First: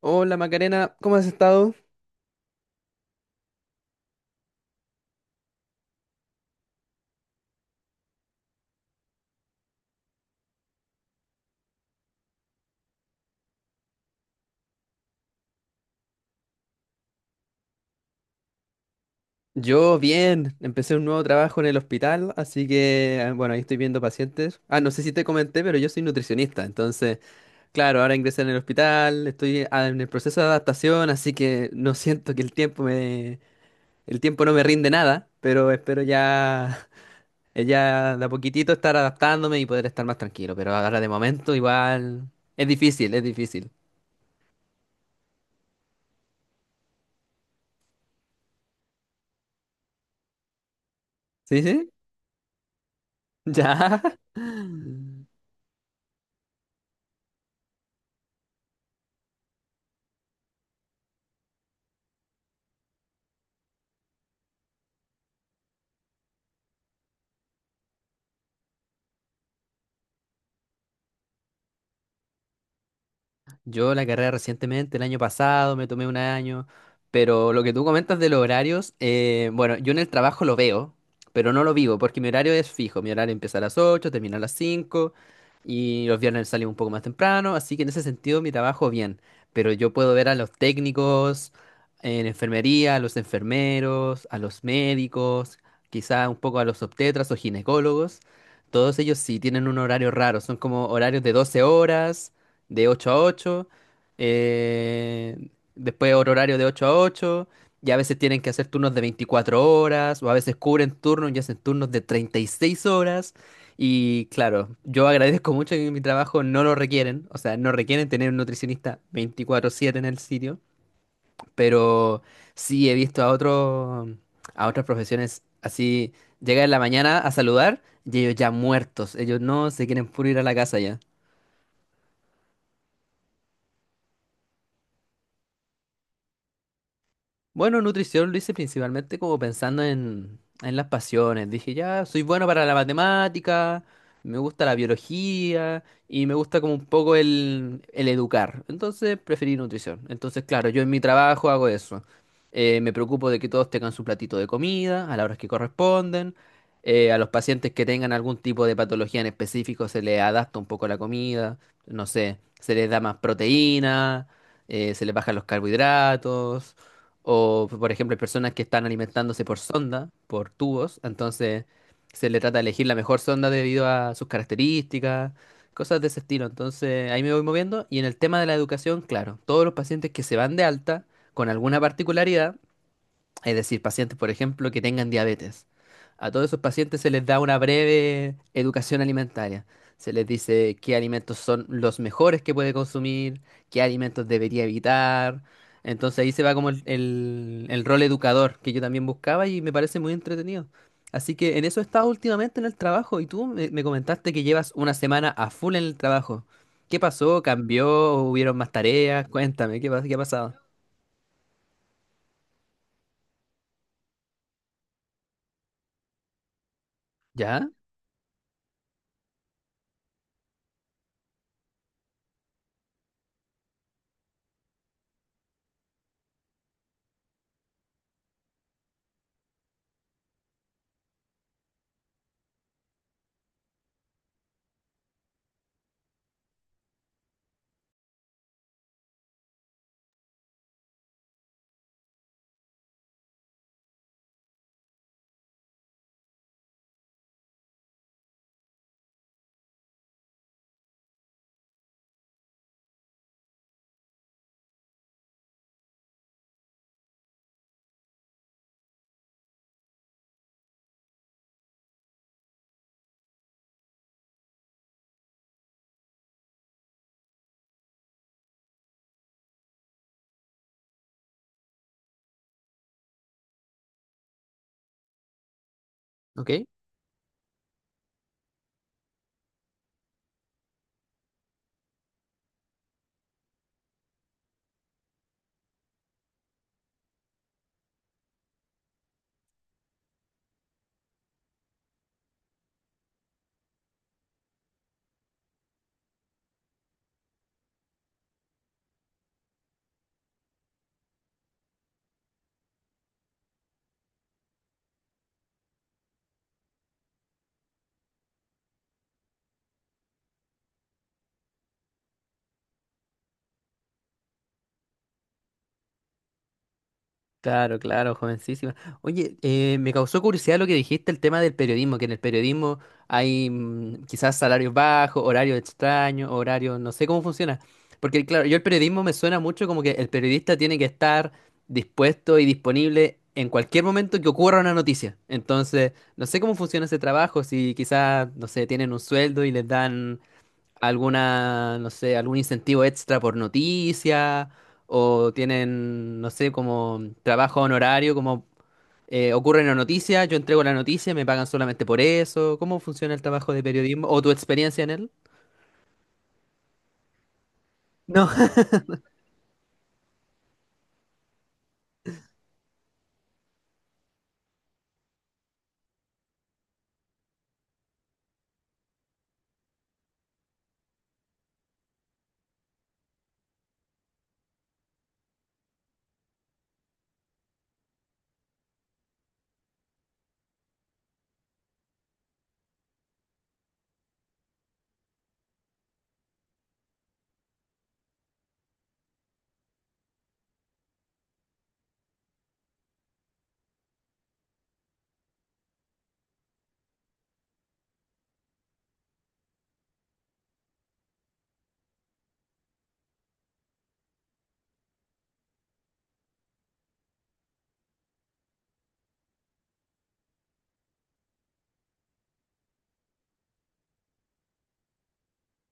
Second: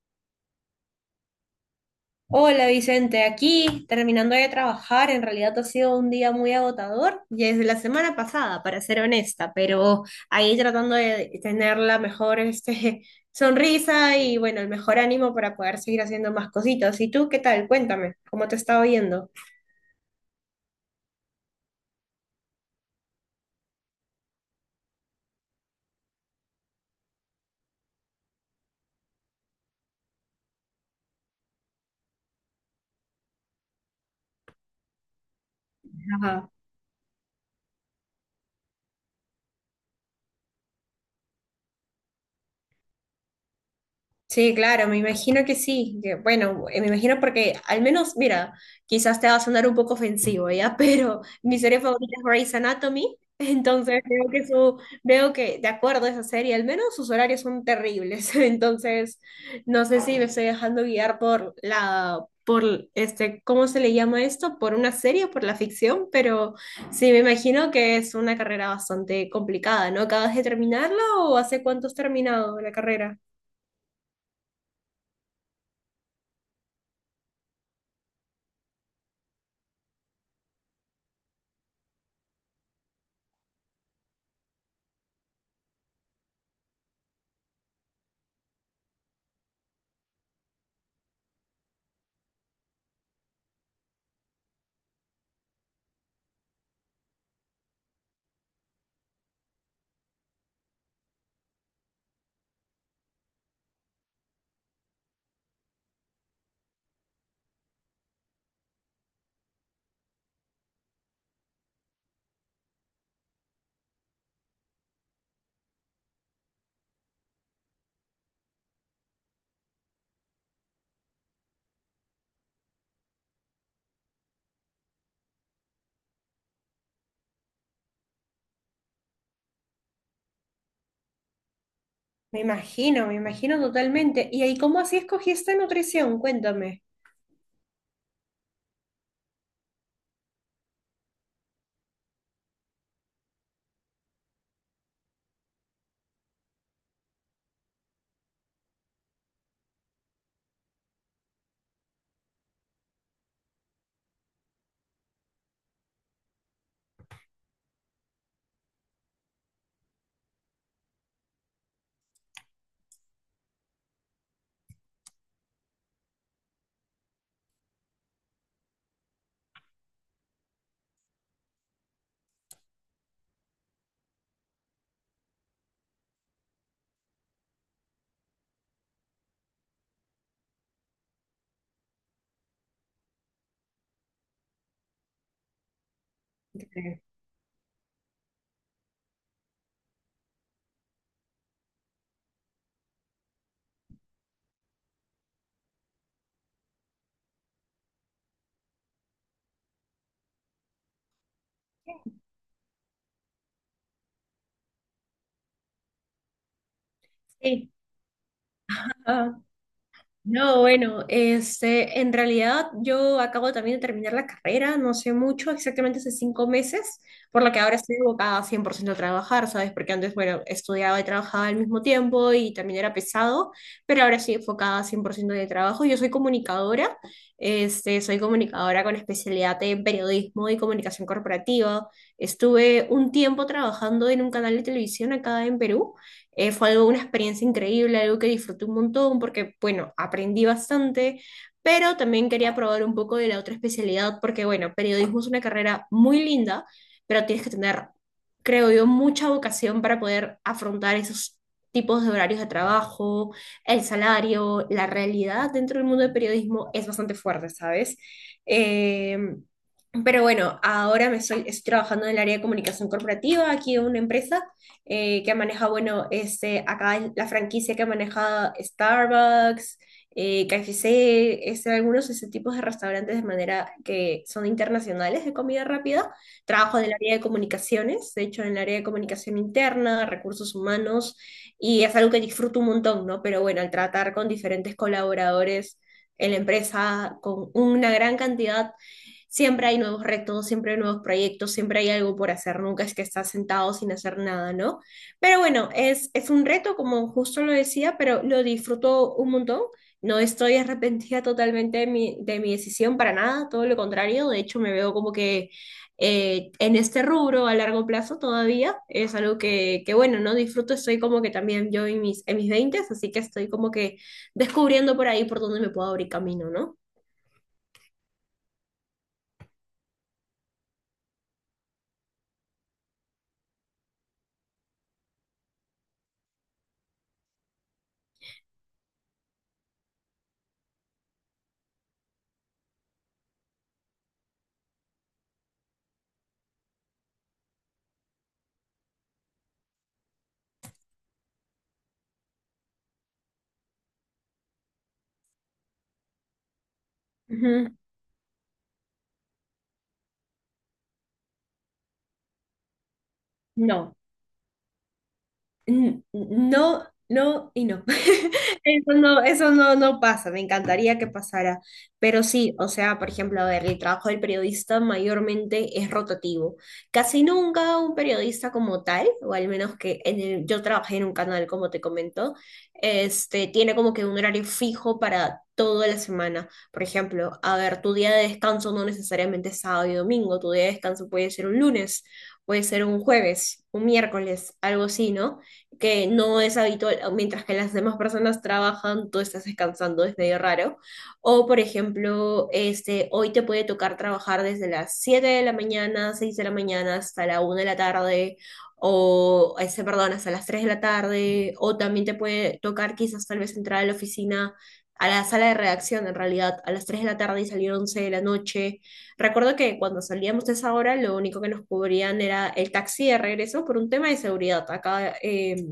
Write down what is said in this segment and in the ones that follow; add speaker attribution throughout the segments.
Speaker 1: Hola Macarena, ¿cómo has estado?
Speaker 2: Hola Vicente, aquí terminando de trabajar, en realidad ha sido un día muy agotador, y desde la semana pasada, para ser honesta, pero ahí tratando de tener la mejor sonrisa y bueno, el mejor ánimo para poder seguir haciendo más cositas. ¿Y tú qué tal? Cuéntame, ¿cómo te está oyendo?
Speaker 1: Yo bien, empecé un nuevo trabajo en el hospital, así que ahí estoy viendo pacientes. No sé si te comenté, pero yo soy nutricionista, entonces, claro, ahora ingresé en el hospital, estoy en el proceso de adaptación, así que no siento que el tiempo no me rinde nada, pero espero ya, ya de a poquitito estar adaptándome y poder estar más tranquilo, pero ahora de momento igual es difícil, es difícil.
Speaker 2: Sí, claro, me imagino que sí. Que, bueno, me imagino porque al menos, mira, quizás te va a sonar un poco ofensivo, ¿ya? Pero mi
Speaker 1: ¿Sí,
Speaker 2: serie
Speaker 1: sí?
Speaker 2: favorita es Grey's Anatomy, entonces
Speaker 1: Ya.
Speaker 2: veo que, de acuerdo a esa serie, al menos sus horarios son terribles. Entonces, no sé si me estoy dejando guiar por por este, ¿cómo se le llama esto? Por una serie, por la ficción, pero sí, me imagino que es una carrera bastante complicada, ¿no? ¿Acabas de terminarla o hace cuánto has terminado la carrera?
Speaker 1: Yo la carrera recientemente, el año pasado, me tomé un año, pero lo que tú comentas de los horarios, yo en el trabajo lo veo, pero no lo vivo, porque mi horario es fijo, mi horario empieza a las 8, termina a las 5 y los viernes salimos un poco más temprano, así que en ese sentido mi trabajo bien, pero yo puedo ver a los técnicos en enfermería, a los enfermeros, a los médicos, quizá un poco a los obstetras o ginecólogos. Todos ellos sí tienen un horario raro, son como horarios de 12 horas, de 8 a ocho, eh, después otro horario de 8 a ocho, y a veces tienen que hacer turnos de 24 horas, o a veces cubren turnos y hacen turnos de 36 horas. Y claro, yo agradezco mucho que mi trabajo no lo requieren, o sea, no requieren tener un nutricionista 24/7 en el sitio, pero sí he visto a a otras profesiones así, llega en la mañana a saludar y ellos ya muertos, ellos no se quieren puro ir a la casa ya.
Speaker 2: Me imagino totalmente. ¿Y ahí cómo así escogiste nutrición? Cuéntame.
Speaker 1: Bueno, nutrición lo hice principalmente como pensando en las pasiones. Dije, ya, soy bueno para la matemática, me gusta la biología y me gusta como un poco el educar. Entonces preferí nutrición. Entonces, claro, yo en mi trabajo hago eso. Me preocupo de que todos tengan su platito de comida a las horas que corresponden. A los pacientes que tengan algún tipo de patología en específico se les adapta un poco la comida. No sé, se les da más proteína, se les bajan los carbohidratos. O, por ejemplo, hay personas que están alimentándose por sonda, por tubos, entonces se le trata de elegir la mejor sonda debido a sus características, cosas de ese estilo. Entonces ahí me voy moviendo. Y en el tema de la educación, claro, todos los pacientes que se van de alta con alguna particularidad, es decir, pacientes, por ejemplo, que tengan diabetes. A todos esos pacientes
Speaker 2: Sí.
Speaker 1: se les da una breve educación alimentaria. Se les dice qué alimentos son los mejores que puede consumir, qué alimentos debería evitar. Entonces ahí se va como el rol educador que yo también buscaba y me parece muy entretenido. Así que en eso he estado últimamente en el trabajo. Y tú me comentaste que llevas una semana a full en el trabajo. ¿Qué pasó?
Speaker 2: Sí.
Speaker 1: ¿Cambió? ¿Hubieron más tareas? Cuéntame, ¿ qué ha pasado?
Speaker 2: No, bueno, este, en realidad yo acabo también de terminar la carrera, no sé mucho, exactamente hace 5 meses, por lo que
Speaker 1: ¿Ya?
Speaker 2: ahora estoy abocada 100% a trabajar, ¿sabes? Porque antes, bueno, estudiaba y trabajaba al mismo tiempo y también era pesado, pero ahora estoy enfocada 100% de trabajo. Yo soy comunicadora, este, Soy comunicadora con especialidad en periodismo y comunicación corporativa. Estuve un tiempo trabajando en un canal de televisión acá en Perú, fue algo, una experiencia increíble, algo que disfruté un montón porque, bueno, aprendí bastante, pero también quería probar un poco de la otra especialidad porque, bueno, periodismo es una carrera muy linda, pero tienes que tener, creo yo, mucha vocación para poder afrontar esos tipos de horarios de trabajo, el salario, la realidad dentro del mundo del periodismo es bastante fuerte, ¿sabes? Em, pero bueno, ahora estoy trabajando en el área de comunicación corporativa aquí en una empresa que maneja, bueno, este, acá la franquicia que maneja Starbucks, KFC, este, algunos de ese tipos de restaurantes de manera que son internacionales de comida rápida.
Speaker 1: ¿Ok?
Speaker 2: Trabajo en el área de comunicaciones, de hecho, en el área de comunicación interna, recursos humanos, y es algo que disfruto un montón, ¿no? Pero bueno, al tratar con diferentes colaboradores en la empresa, con una gran cantidad, siempre hay nuevos retos, siempre hay nuevos proyectos, siempre hay algo por hacer, nunca es que estás sentado sin hacer nada, ¿no? Pero bueno, es un reto, como justo lo decía, pero lo disfruto un montón. No estoy arrepentida totalmente de mi decisión para nada, todo lo contrario, de hecho me veo como que en este rubro a largo plazo todavía es algo que, bueno, no disfruto, estoy como que también yo en en mis 20, así que estoy como que descubriendo por ahí por dónde me puedo abrir camino, ¿no?
Speaker 1: Claro, claro, jovencísima. Oye, me causó curiosidad lo que dijiste, el tema del periodismo, que en el periodismo hay quizás salarios bajos, horarios extraños, horarios, no sé cómo funciona. Porque claro, yo el periodismo me suena mucho como que el periodista tiene que estar dispuesto y disponible en cualquier momento que ocurra una noticia. Entonces, no sé cómo funciona ese trabajo, si quizás, no sé, tienen un sueldo y les dan alguna, no sé, algún incentivo extra por noticia, o tienen, no sé, como trabajo
Speaker 2: Ujú.
Speaker 1: honorario, como ocurre en la noticia, yo entrego la noticia, me pagan solamente por eso. ¿Cómo funciona el trabajo de
Speaker 2: No,
Speaker 1: periodismo o tu experiencia en él?
Speaker 2: No y no.
Speaker 1: No.
Speaker 2: Eso no, no pasa, me encantaría que pasara. Pero sí, o sea, por ejemplo, a ver, el trabajo del periodista mayormente es rotativo. Casi nunca un periodista como tal, o al menos que yo trabajé en un canal, como te comento, este, tiene como que un horario fijo para toda la semana. Por ejemplo, a ver, tu día de descanso no necesariamente es sábado y domingo, tu día de descanso puede ser un lunes, puede ser un jueves, un miércoles, algo así, ¿no? Que no es habitual, mientras que las demás personas trabajan, tú estás descansando, es medio raro. O, por ejemplo, este, hoy te puede tocar trabajar desde las 7 de la mañana, 6 de la mañana hasta la una de la tarde, o, este, perdón, hasta las 3 de la tarde, o también te puede tocar quizás tal vez entrar a la oficina, a la sala de redacción en realidad, a las 3 de la tarde y salir 11 de la noche. Recuerdo que cuando salíamos de esa hora, lo único que nos cubrían era el taxi de regreso por un tema de seguridad. Acá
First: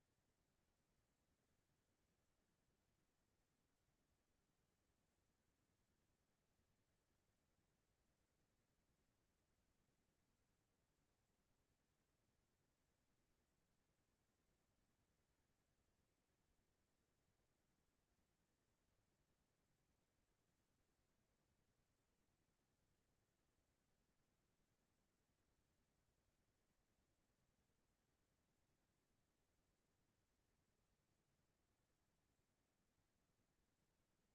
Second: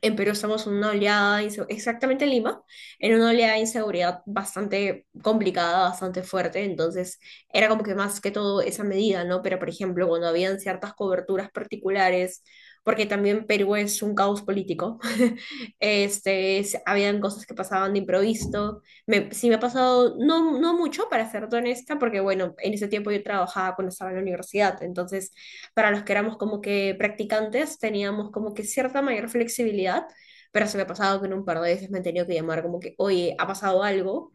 Speaker 2: en Perú estamos en una exactamente en Lima, en una oleada de inseguridad bastante complicada, bastante fuerte, entonces era como que más que todo esa medida, ¿no? Pero por ejemplo, cuando habían ciertas coberturas particulares, porque también Perú es un caos político, habían cosas que pasaban de improviso, sí me ha pasado, no, no mucho, para ser honesta, porque bueno, en ese tiempo yo trabajaba cuando estaba en la universidad, entonces para los que éramos como que practicantes teníamos como que cierta mayor flexibilidad, pero se me ha pasado que en un par de veces me han tenido que llamar como que, oye, ha pasado algo,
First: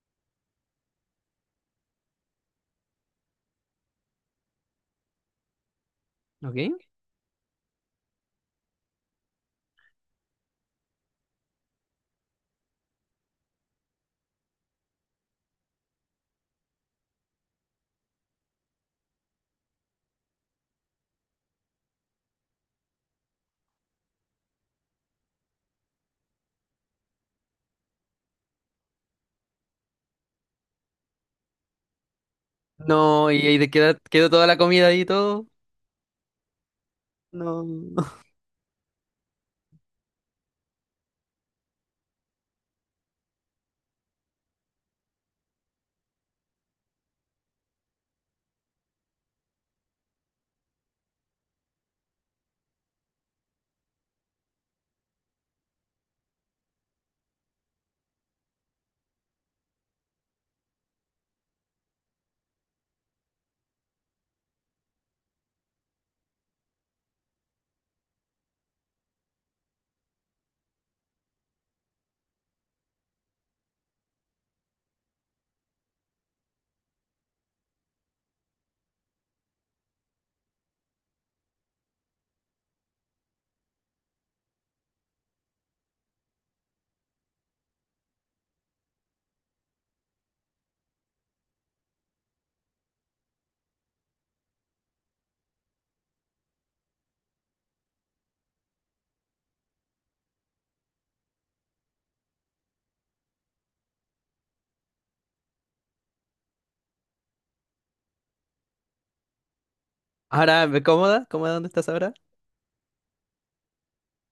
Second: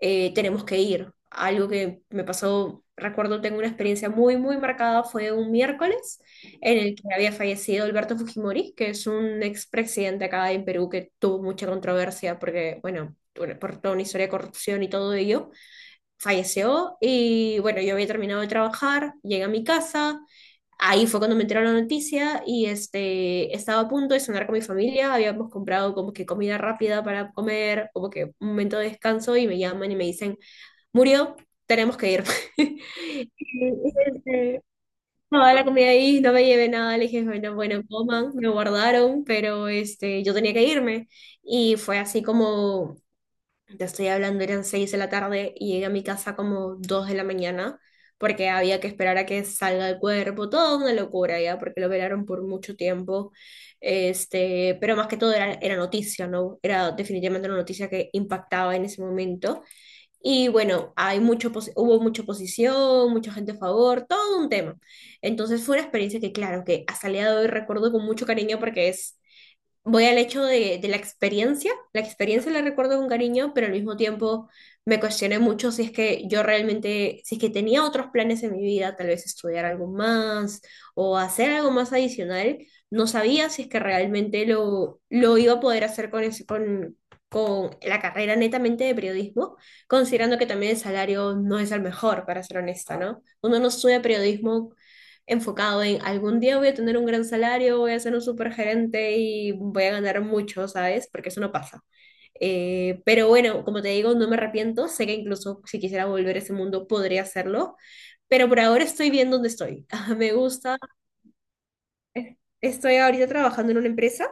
Speaker 2: tenemos que ir. Algo que me pasó, recuerdo, tengo una experiencia muy marcada, fue un miércoles en
Speaker 1: ¿Ok?
Speaker 2: el que había fallecido Alberto Fujimori, que es un expresidente acá en Perú que tuvo mucha controversia porque, bueno, por toda una historia de corrupción y todo ello falleció y bueno, yo había terminado de trabajar, llegué a mi casa, ahí fue cuando me enteró la noticia y este, estaba a punto de cenar con mi familia, habíamos comprado como que comida rápida para comer, como que un momento de descanso y me llaman y me dicen, murió, tenemos que ir.
Speaker 1: No, y, ahí te
Speaker 2: Y,
Speaker 1: queda, quedó toda la
Speaker 2: este,
Speaker 1: comida ahí y todo.
Speaker 2: Toda la comida ahí, no me llevé nada, le dije, bueno, bueno,
Speaker 1: No.
Speaker 2: coman, me guardaron, pero este, yo tenía que irme. Y fue así como te estoy hablando, eran 6 de la tarde y llegué a mi casa como 2 de la mañana porque había que esperar a que salga el cuerpo, toda una locura ya, porque lo velaron por mucho tiempo, este, pero más que todo era noticia, ¿no? Era definitivamente una noticia que impactaba en ese momento y bueno, hubo mucha oposición, mucha gente a favor, todo un tema. Entonces fue una experiencia que claro, que hasta el día de hoy recuerdo con mucho cariño porque es voy al hecho de la experiencia. La experiencia la recuerdo con cariño, pero al mismo tiempo me cuestioné mucho si es que yo realmente, si es que tenía otros planes en mi vida, tal vez estudiar algo más o hacer algo más adicional. No sabía si es que realmente lo iba a poder hacer con con la carrera netamente de periodismo, considerando que también el salario no es el mejor, para ser honesta, ¿no? Uno no estudia periodismo enfocado en algún día voy a tener un gran salario, voy a ser un super gerente y voy a ganar mucho, ¿sabes? Porque eso no pasa. Pero bueno, como te digo, no me arrepiento. Sé que incluso si quisiera volver a ese mundo podría hacerlo, pero por ahora estoy bien donde estoy. Me
Speaker 1: Ahora,
Speaker 2: gusta.
Speaker 1: ¿cómoda? ¿Cómoda dónde estás ahora?
Speaker 2: Estoy ahorita trabajando en una empresa,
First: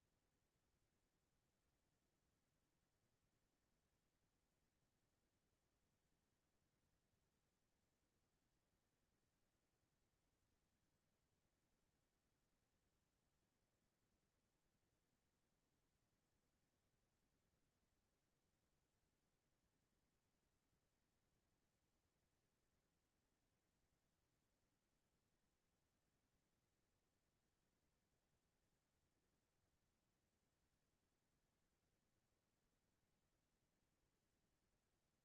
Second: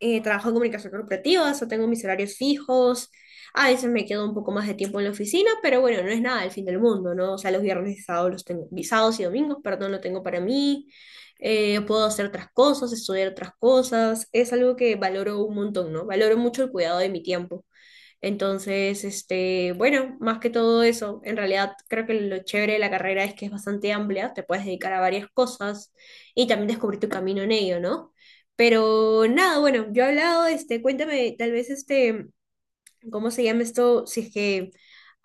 Speaker 2: trabajo en comunicación corporativa, o sea, tengo mis horarios fijos. A veces me quedo un poco más de tiempo en la oficina, pero bueno, no es nada el fin del mundo, ¿no? O sea, los viernes y sábados los tengo, y sábados y domingos, perdón, lo tengo para mí. Puedo hacer otras cosas, estudiar otras cosas. Es algo que valoro un montón, ¿no? Valoro mucho el cuidado de mi tiempo. Entonces, este, bueno, más que todo eso, en realidad creo que lo chévere de la carrera es que es bastante amplia, te puedes dedicar a varias cosas y también descubrir tu camino en ello, ¿no? Pero nada, bueno, yo he hablado, este, cuéntame tal vez este, ¿cómo se llama esto? Si es que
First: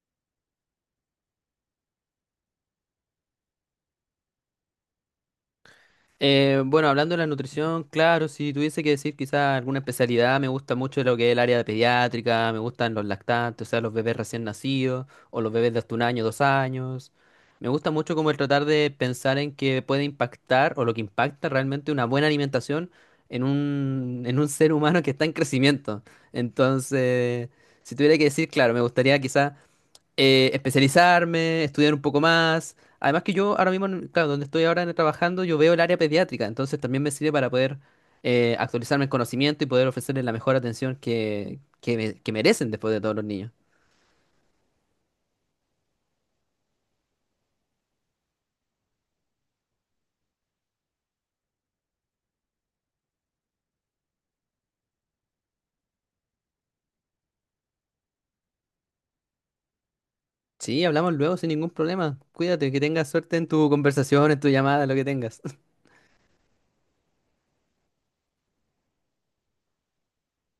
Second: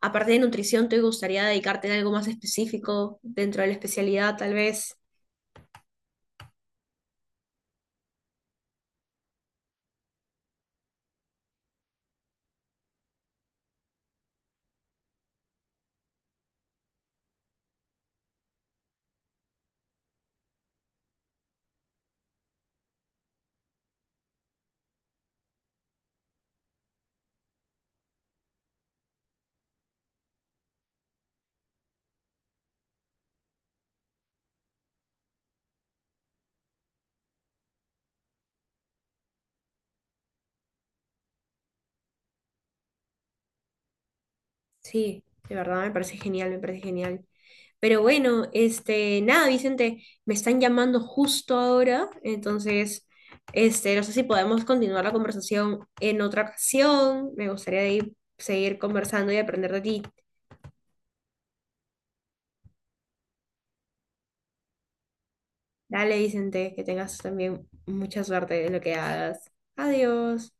Speaker 2: aparte de nutrición te gustaría dedicarte en algo más específico dentro de la especialidad, tal vez.
Speaker 1: Bueno, hablando de la nutrición, claro, si tuviese que decir quizá alguna especialidad, me gusta mucho lo que es el área de pediátrica, me gustan los lactantes, o sea, los bebés recién nacidos, o los bebés de hasta un año, dos años. Me gusta mucho como el tratar de pensar en que puede impactar, o lo que impacta realmente una buena alimentación en un ser humano que está en crecimiento. Entonces, si tuviera que decir, claro, me gustaría quizá especializarme, estudiar un poco más. Además que yo ahora mismo, claro, donde estoy ahora trabajando, yo veo el área pediátrica, entonces también me sirve para poder actualizarme el conocimiento y poder ofrecerles la mejor atención que merecen después de todos los niños.
Speaker 2: Sí, de verdad me parece genial, me parece genial. Pero bueno, este, nada, Vicente, me están llamando justo ahora, entonces, este, no sé si podemos continuar la conversación en otra ocasión. Me gustaría de seguir conversando y aprender de ti.
Speaker 1: Sí, hablamos luego sin ningún problema. Cuídate, que tengas suerte en tu conversación, en tu llamada, lo que tengas.
Speaker 2: Dale, Vicente, que tengas también mucha suerte en lo que hagas. Adiós.